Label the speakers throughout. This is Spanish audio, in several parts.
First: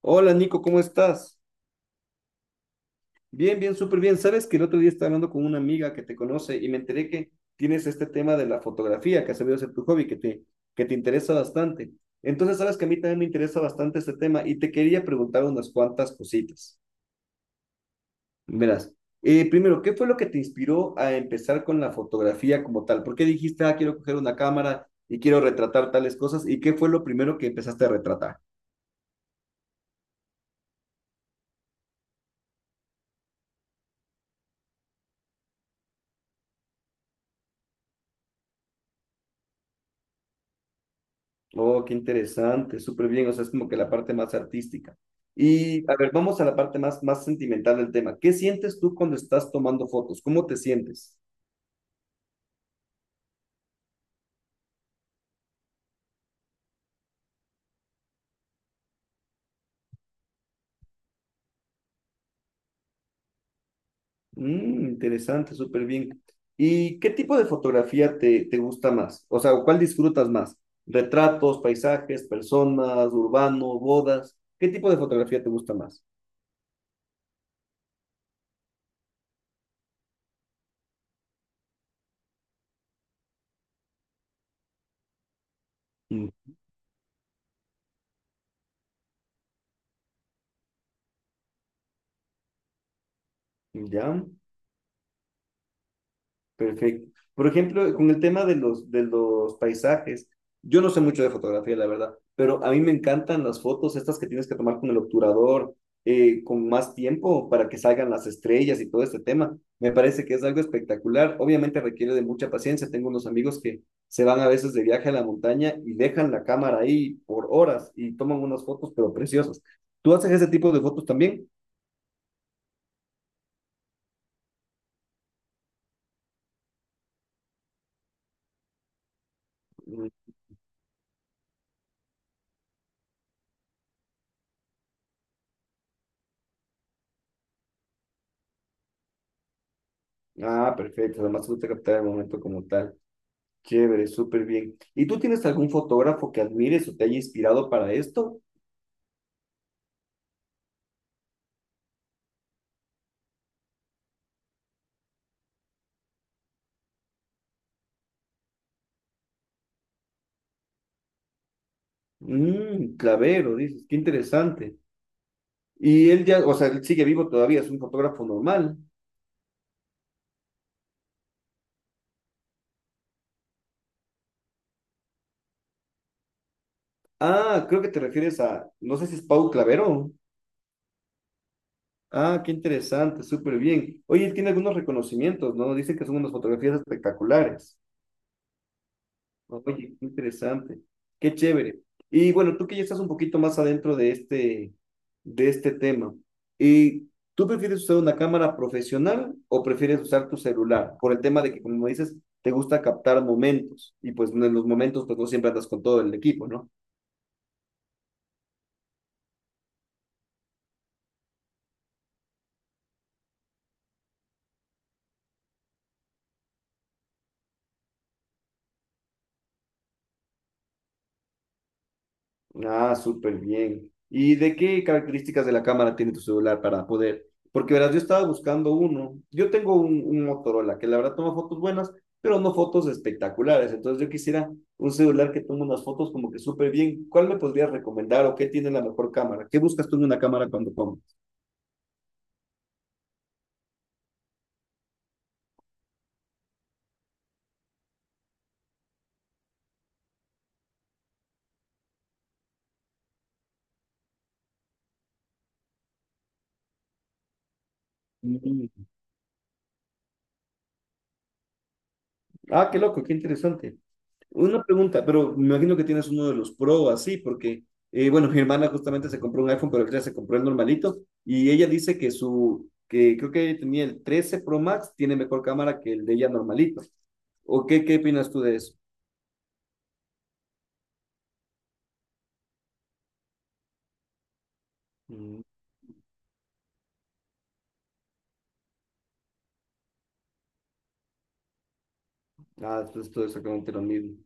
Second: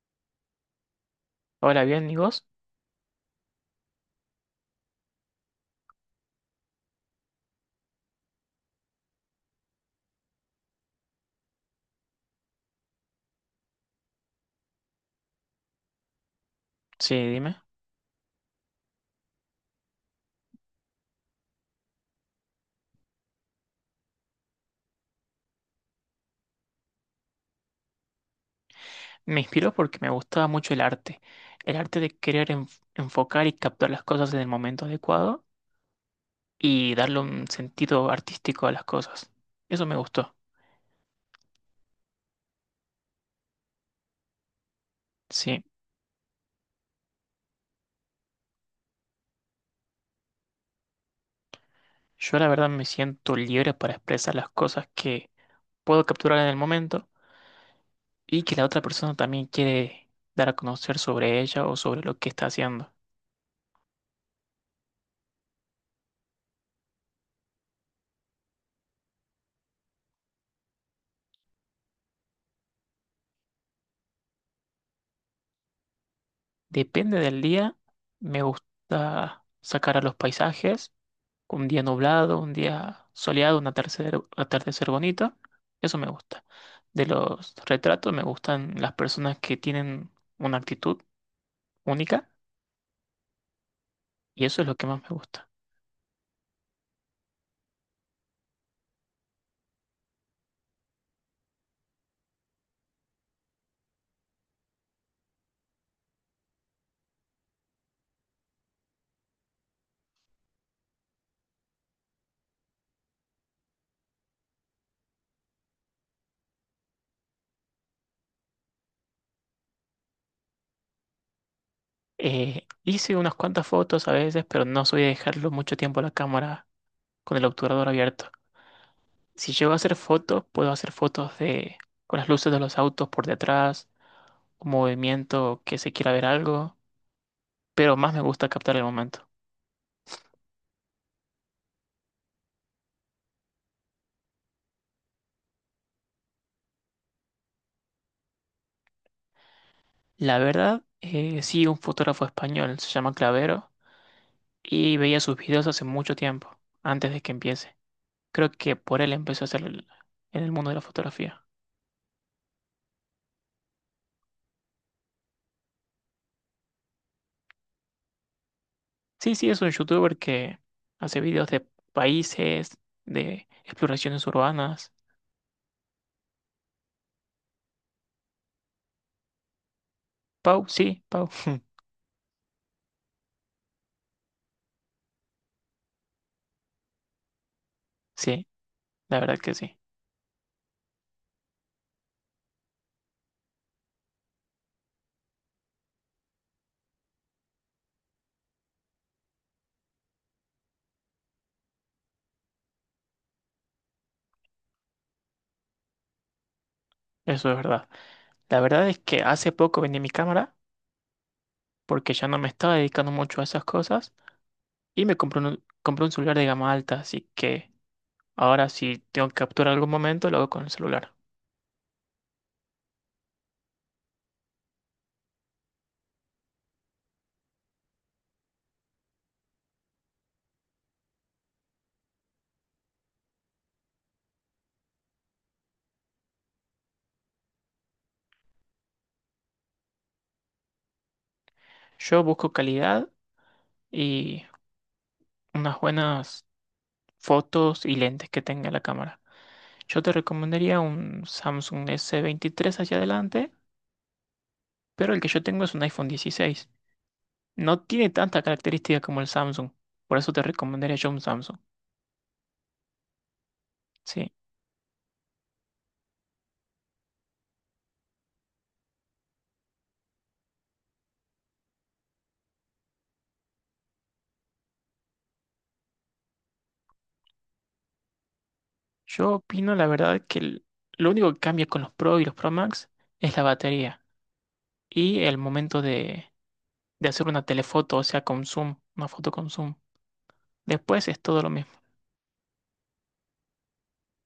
Speaker 1: Hola Nico, ¿cómo estás?
Speaker 2: Hola, bien, ¿y vos?
Speaker 1: Bien, bien, súper bien. Sabes que el otro día estaba hablando con una amiga que te conoce y me enteré que tienes este tema de la fotografía, que has sabido ser tu hobby, que te interesa bastante. Entonces, sabes que a mí también me interesa bastante este tema y te quería preguntar unas cuantas cositas.
Speaker 2: Sí, dime.
Speaker 1: Verás, primero, ¿qué fue lo que te inspiró a empezar con la fotografía como tal? ¿Por qué dijiste, ah, quiero coger una cámara y quiero retratar tales cosas? ¿Y qué fue lo primero que empezaste a retratar?
Speaker 2: Me inspiró porque me gustaba mucho el arte. El arte de querer enfocar y captar las cosas en el momento adecuado y darle un sentido artístico a las cosas. Eso me gustó.
Speaker 1: Oh, qué interesante, súper bien, o sea, es como que la parte más artística.
Speaker 2: Sí,
Speaker 1: Y a ver, vamos a la parte más, más sentimental del tema. ¿Qué sientes tú cuando estás tomando fotos? ¿Cómo te sientes?
Speaker 2: yo la verdad me siento libre para expresar las cosas que puedo capturar en el momento y que la otra persona también quiere dar a conocer sobre ella o sobre lo que está haciendo.
Speaker 1: Interesante, súper bien. ¿Y qué tipo de fotografía te gusta más? O sea, ¿cuál disfrutas más? ¿Retratos, paisajes, personas, urbano, bodas? ¿Qué tipo de fotografía te gusta más?
Speaker 2: Depende del día, me gusta sacar a los paisajes. Un día nublado, un día soleado, un atardecer, atardecer bonito. Eso me
Speaker 1: Mm.
Speaker 2: gusta. De los retratos me gustan las personas que tienen una actitud única
Speaker 1: ¿Ya?
Speaker 2: y eso es lo que más me gusta.
Speaker 1: Perfecto. Por ejemplo, con el tema de los paisajes, yo no sé mucho de fotografía, la verdad, pero a mí me encantan las fotos estas que tienes que tomar con el obturador, con más tiempo para que salgan las estrellas y todo este tema. Me parece que es algo espectacular. Obviamente requiere de mucha paciencia. Tengo unos amigos que se van a veces de viaje a la montaña y dejan la cámara ahí por horas y toman unas fotos, pero preciosas. ¿Tú haces ese tipo de fotos también?
Speaker 2: Hice unas cuantas fotos a veces, pero no soy de dejarlo mucho tiempo a la cámara con el obturador abierto. Si llego a hacer
Speaker 1: Mm.
Speaker 2: fotos, puedo hacer fotos de con las luces de los autos por detrás, un movimiento que se quiera ver algo, pero más me gusta captar el momento.
Speaker 1: Ah, perfecto. Además, tú te captar el momento como tal. Chévere, súper bien. ¿Y tú tienes algún fotógrafo que admires o te haya inspirado para esto?
Speaker 2: La verdad, sí, un fotógrafo español, se llama Clavero, y veía sus videos hace mucho tiempo, antes de que empiece. Creo que por él empezó a hacer en el mundo de la fotografía.
Speaker 1: Clavero, dices, qué interesante. Y él ya, o sea, él sigue vivo todavía, es un fotógrafo normal.
Speaker 2: Sí, sí, es un youtuber que hace videos de países, de exploraciones urbanas.
Speaker 1: Ah, creo que te refieres a, no sé si es Pau Clavero.
Speaker 2: Pau, sí, Pau.
Speaker 1: Ah, qué interesante, súper bien. Oye, él tiene algunos reconocimientos, ¿no? Dicen que son unas fotografías espectaculares.
Speaker 2: Sí, la verdad que sí,
Speaker 1: Oye, qué interesante, qué chévere. Y bueno, tú que ya estás un poquito más adentro de este tema, ¿y tú prefieres usar una cámara profesional o prefieres usar tu celular? Por el tema de que, como dices, te gusta captar momentos y pues en los momentos pues no siempre andas con todo el equipo, ¿no?
Speaker 2: eso es verdad. La verdad es que hace poco vendí mi cámara porque ya no me estaba dedicando mucho a esas cosas y me compré un celular de gama alta, así que... Ahora, si tengo que capturar algún momento, lo hago con el celular.
Speaker 1: Ah, súper bien. ¿Y de qué características de la cámara tiene tu celular para poder? Porque verás, yo estaba buscando uno. Yo tengo un Motorola que la verdad toma fotos buenas, pero no fotos espectaculares. Entonces yo quisiera un celular que tome unas fotos como que súper bien. ¿Cuál me podrías recomendar o qué tiene la mejor cámara? ¿Qué buscas tú en una cámara cuando compras?
Speaker 2: Yo busco calidad y unas buenas fotos y lentes que tenga la cámara. Yo te recomendaría un Samsung S23 hacia adelante, pero el que yo tengo es un iPhone 16. No tiene tanta
Speaker 1: Mm.
Speaker 2: característica como el Samsung, por eso te recomendaría yo un Samsung.
Speaker 1: Ah, qué loco, qué interesante.
Speaker 2: Sí,
Speaker 1: Una pregunta, pero me imagino que tienes uno de los Pro así, porque, bueno, mi hermana justamente se compró un iPhone, pero ella se compró el normalito, y ella dice que creo que tenía el 13 Pro Max, tiene mejor cámara que el de ella normalito. ¿O qué opinas tú de eso?
Speaker 2: yo opino la verdad que lo único que cambia con los Pro y los Pro Max es la batería y el
Speaker 1: Mm.
Speaker 2: momento de hacer una telefoto, o sea, con zoom, una foto con zoom. Después es todo lo mismo.
Speaker 1: Ah, esto es todo exactamente lo mismo.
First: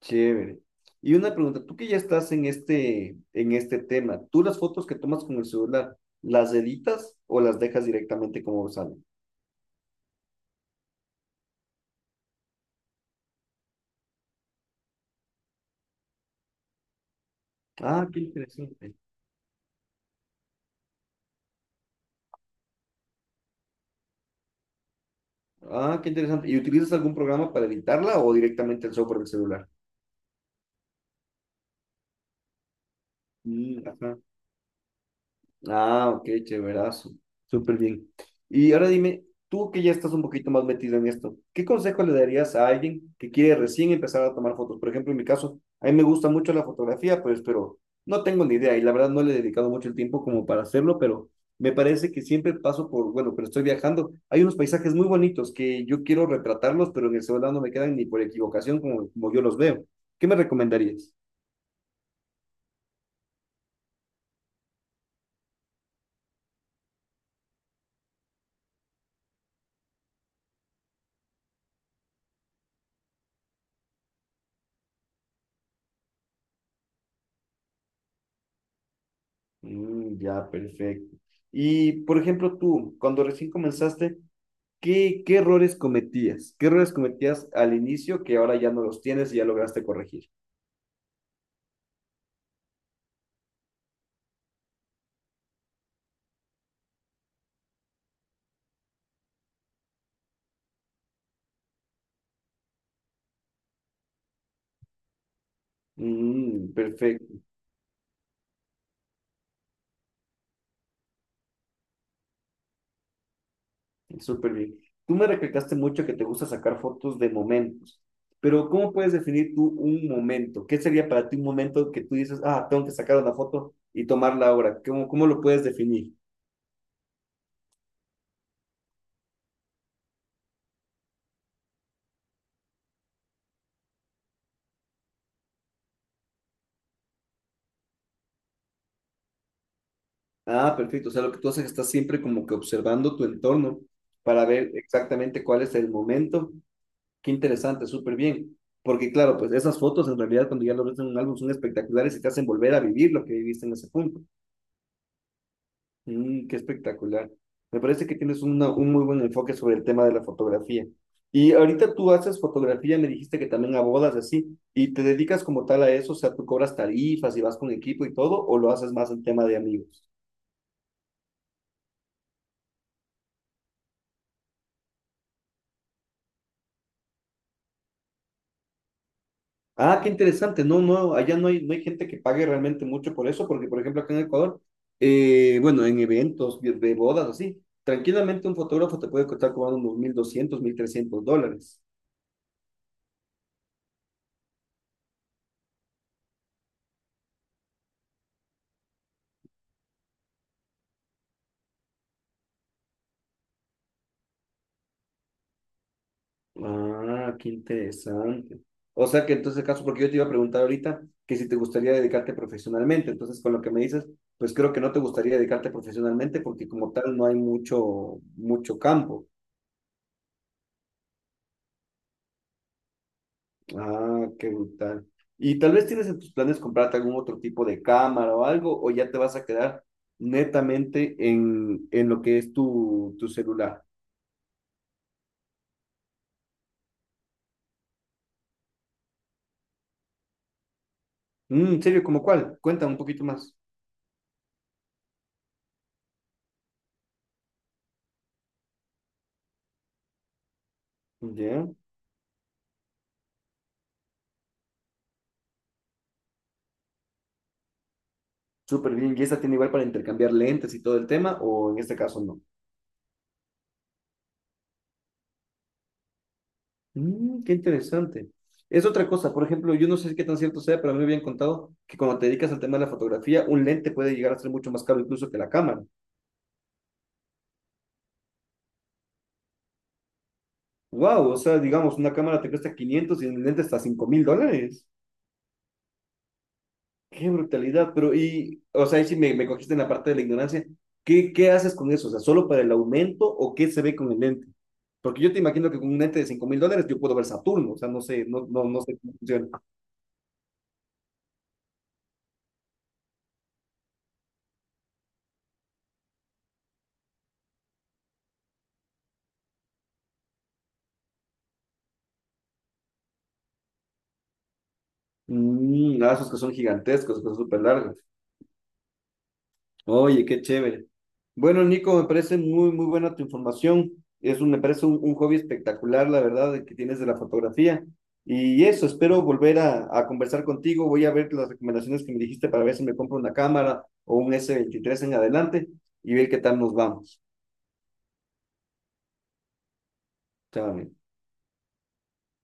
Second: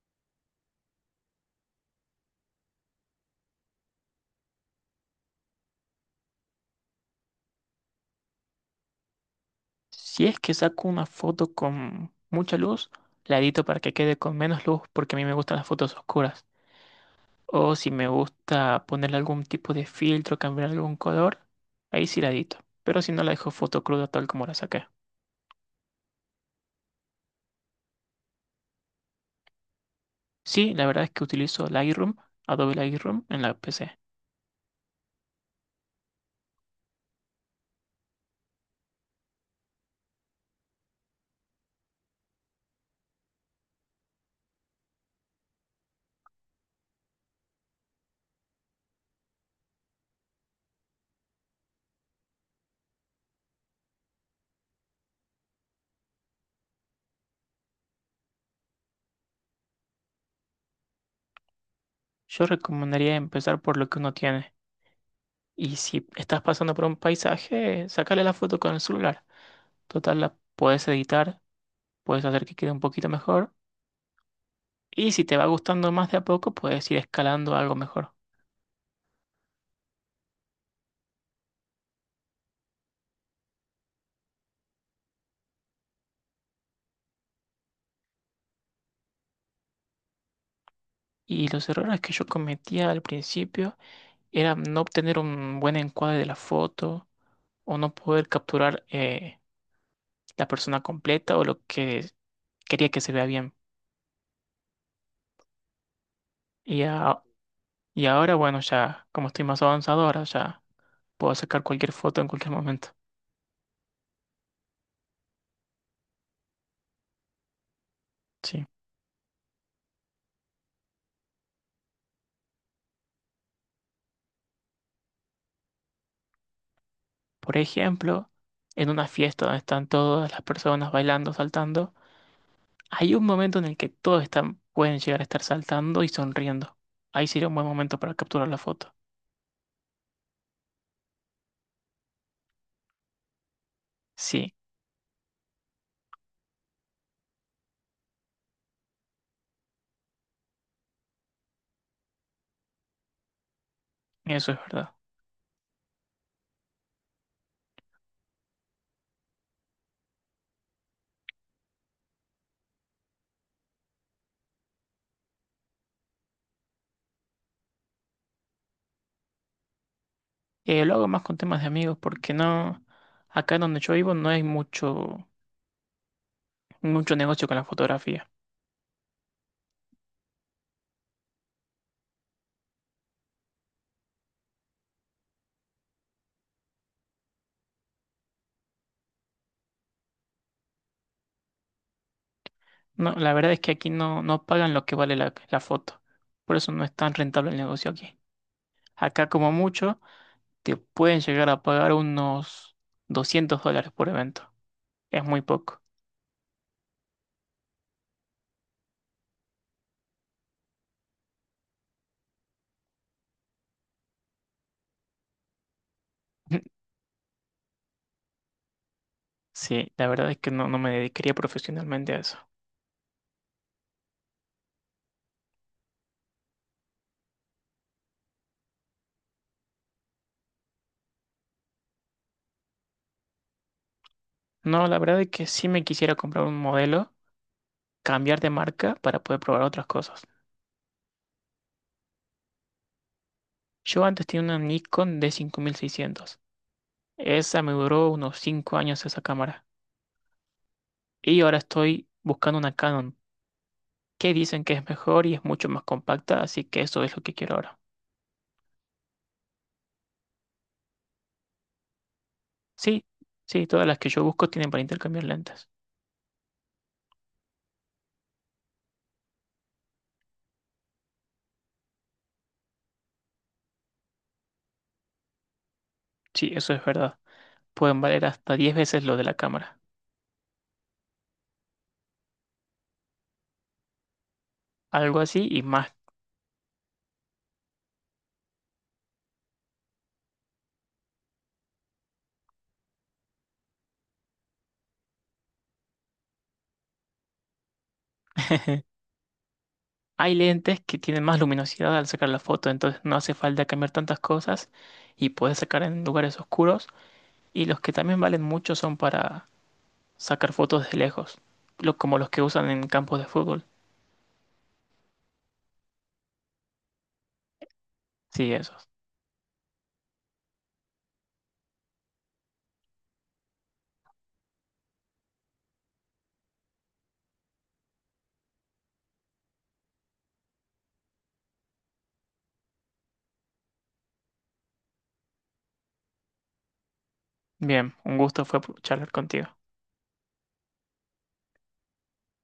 Speaker 1: Chévere. Y una pregunta, tú que ya estás en este tema, ¿tú las fotos que tomas con el celular, las editas o las dejas directamente como salen?
Speaker 2: Si es que saco una foto con mucha luz, la edito para que quede con menos luz porque a mí me gustan las fotos oscuras. O si me
Speaker 1: Ah, qué
Speaker 2: gusta
Speaker 1: interesante.
Speaker 2: ponerle algún tipo de filtro, cambiar algún color, ahí sí la edito. Pero si no, la dejo foto cruda tal como la saqué.
Speaker 1: Ah, qué interesante. ¿Y utilizas algún programa para editarla o directamente el software del celular?
Speaker 2: Sí, la verdad es que utilizo Lightroom, Adobe Lightroom, en la
Speaker 1: Mm.
Speaker 2: PC.
Speaker 1: Ajá. Ah, ok, chéverazo. Súper bien. Y ahora dime, tú que ya estás un poquito más metido en esto, ¿qué consejo le darías a alguien que quiere recién empezar a tomar fotos? Por ejemplo, en mi caso, a mí me gusta mucho la fotografía, pues, pero no tengo ni idea y la verdad no le he dedicado mucho el tiempo como para hacerlo, pero me parece que siempre paso por, bueno, pero estoy viajando. Hay unos paisajes muy bonitos que yo quiero retratarlos, pero en el celular no me quedan ni por equivocación como yo los veo. ¿Qué me recomendarías?
Speaker 2: Yo recomendaría empezar por lo que uno tiene. Y si estás pasando por un paisaje, sácale la foto con el celular. Total, la puedes editar, puedes hacer que quede un poquito mejor. Y si te va gustando más de a poco, puedes ir escalando a algo mejor.
Speaker 1: Mm, ya, perfecto. Y, por ejemplo, tú, cuando recién comenzaste, ¿qué errores cometías? ¿Qué errores cometías al inicio que ahora ya no los tienes y ya lograste corregir?
Speaker 2: Y los errores que yo cometía al principio eran no obtener un buen encuadre de la foto o no poder capturar la persona completa o lo que quería que se vea bien.
Speaker 1: Mm,
Speaker 2: Y, a-
Speaker 1: perfecto,
Speaker 2: y ahora, bueno, ya como estoy más avanzado, ahora ya puedo sacar cualquier foto en cualquier momento.
Speaker 1: súper bien. Tú me recalcaste mucho que te gusta sacar fotos de momentos,
Speaker 2: Sí.
Speaker 1: pero ¿cómo puedes definir tú un momento? ¿Qué sería para ti un momento que tú dices, ah, tengo que sacar una foto y tomarla ahora? ¿Cómo lo puedes definir?
Speaker 2: Por ejemplo, en una fiesta donde están todas las personas bailando, saltando. Hay un momento en el que todos están, pueden llegar a estar saltando y sonriendo. Ahí sería un buen momento para capturar la foto.
Speaker 1: Ah, perfecto. O sea, lo que tú haces es que estás siempre como que observando tu entorno para
Speaker 2: Sí,
Speaker 1: ver exactamente cuál es el momento. Qué interesante, súper bien. Porque claro, pues esas fotos en realidad cuando ya lo ves en un álbum son espectaculares y te hacen volver a vivir lo que viviste en ese punto.
Speaker 2: eso es verdad.
Speaker 1: Qué espectacular. Me parece que tienes un muy buen enfoque sobre el tema de la fotografía. Y ahorita tú haces fotografía, me dijiste que también a bodas así, y te dedicas como tal a eso, o sea, tú cobras tarifas y vas con equipo y todo, o lo haces más en tema de amigos.
Speaker 2: Lo hago más con temas de amigos porque no, acá donde yo vivo no hay mucho, mucho negocio con la fotografía.
Speaker 1: Ah, qué interesante. No, no, allá no hay gente que pague realmente mucho por eso, porque por ejemplo acá en Ecuador, bueno, en eventos de bodas así, tranquilamente un fotógrafo te puede costar cobrando unos 1.200, $1.300.
Speaker 2: No, la verdad es que aquí no, no pagan lo que vale la foto. Por eso no es tan rentable el negocio aquí. Acá como mucho te pueden llegar a pagar unos $200 por evento. Es muy poco.
Speaker 1: Ah, qué interesante. O sea que entonces caso, porque yo te iba a preguntar ahorita que si te gustaría dedicarte profesionalmente, entonces con lo que me dices, pues creo que no te gustaría dedicarte profesionalmente porque como tal no hay mucho, mucho campo.
Speaker 2: Sí, la verdad es que no, no me dedicaría profesionalmente a eso.
Speaker 1: Ah, qué brutal. ¿Y tal vez tienes en tus planes comprarte algún otro tipo de cámara o algo, o ya te vas a quedar netamente en lo que es tu celular?
Speaker 2: No, la verdad es que sí me quisiera comprar un modelo, cambiar de marca para poder probar otras cosas.
Speaker 1: ¿En serio? ¿Cómo cuál? Cuéntame un poquito más.
Speaker 2: Yo antes tenía una Nikon D5600. Esa me duró unos 5 años esa cámara. Y ahora
Speaker 1: Ya,
Speaker 2: estoy buscando una Canon, que dicen que es mejor y es mucho más compacta, así que eso es lo que quiero ahora.
Speaker 1: súper bien. ¿Y esta tiene igual para intercambiar lentes y todo el tema, o en este caso no?
Speaker 2: Sí, sí, todas las que yo busco tienen para intercambiar lentes.
Speaker 1: Qué interesante. Es otra cosa, por ejemplo, yo no sé qué tan cierto sea, pero a mí me habían contado que cuando te dedicas al tema de la fotografía, un lente puede llegar a ser mucho más caro incluso que la cámara.
Speaker 2: Sí, eso es verdad. Pueden valer hasta 10 veces lo de la cámara.
Speaker 1: Wow, o sea, digamos, una cámara te cuesta 500 y un lente hasta $5.000.
Speaker 2: Algo así y más.
Speaker 1: Qué brutalidad, pero y, o sea, ahí sí me cogiste en la parte de la ignorancia. ¿Qué haces con eso? O sea, ¿solo para el aumento o qué se ve con el lente? Porque yo te imagino que con un lente de $5.000 yo puedo ver Saturno, o sea, no sé, no, no, no sé cómo funciona.
Speaker 2: Hay lentes que tienen más luminosidad al sacar la foto, entonces no hace falta cambiar tantas cosas y puedes sacar en lugares oscuros. Y los que también valen mucho son para sacar fotos de lejos, como los que usan en campos de fútbol.
Speaker 1: Ah, esos que son gigantescos, que son súper largos.
Speaker 2: Sí, esos.
Speaker 1: Oye, qué chévere. Bueno, Nico, me parece muy, muy buena tu información. Me parece un hobby espectacular, la verdad, que tienes de la fotografía. Y eso, espero volver a conversar contigo. Voy a ver las recomendaciones que me dijiste para ver si me compro una cámara o un S23 en adelante y ver qué tal nos vamos.
Speaker 2: Bien, un gusto fue charlar contigo.
Speaker 1: Chao, amigo.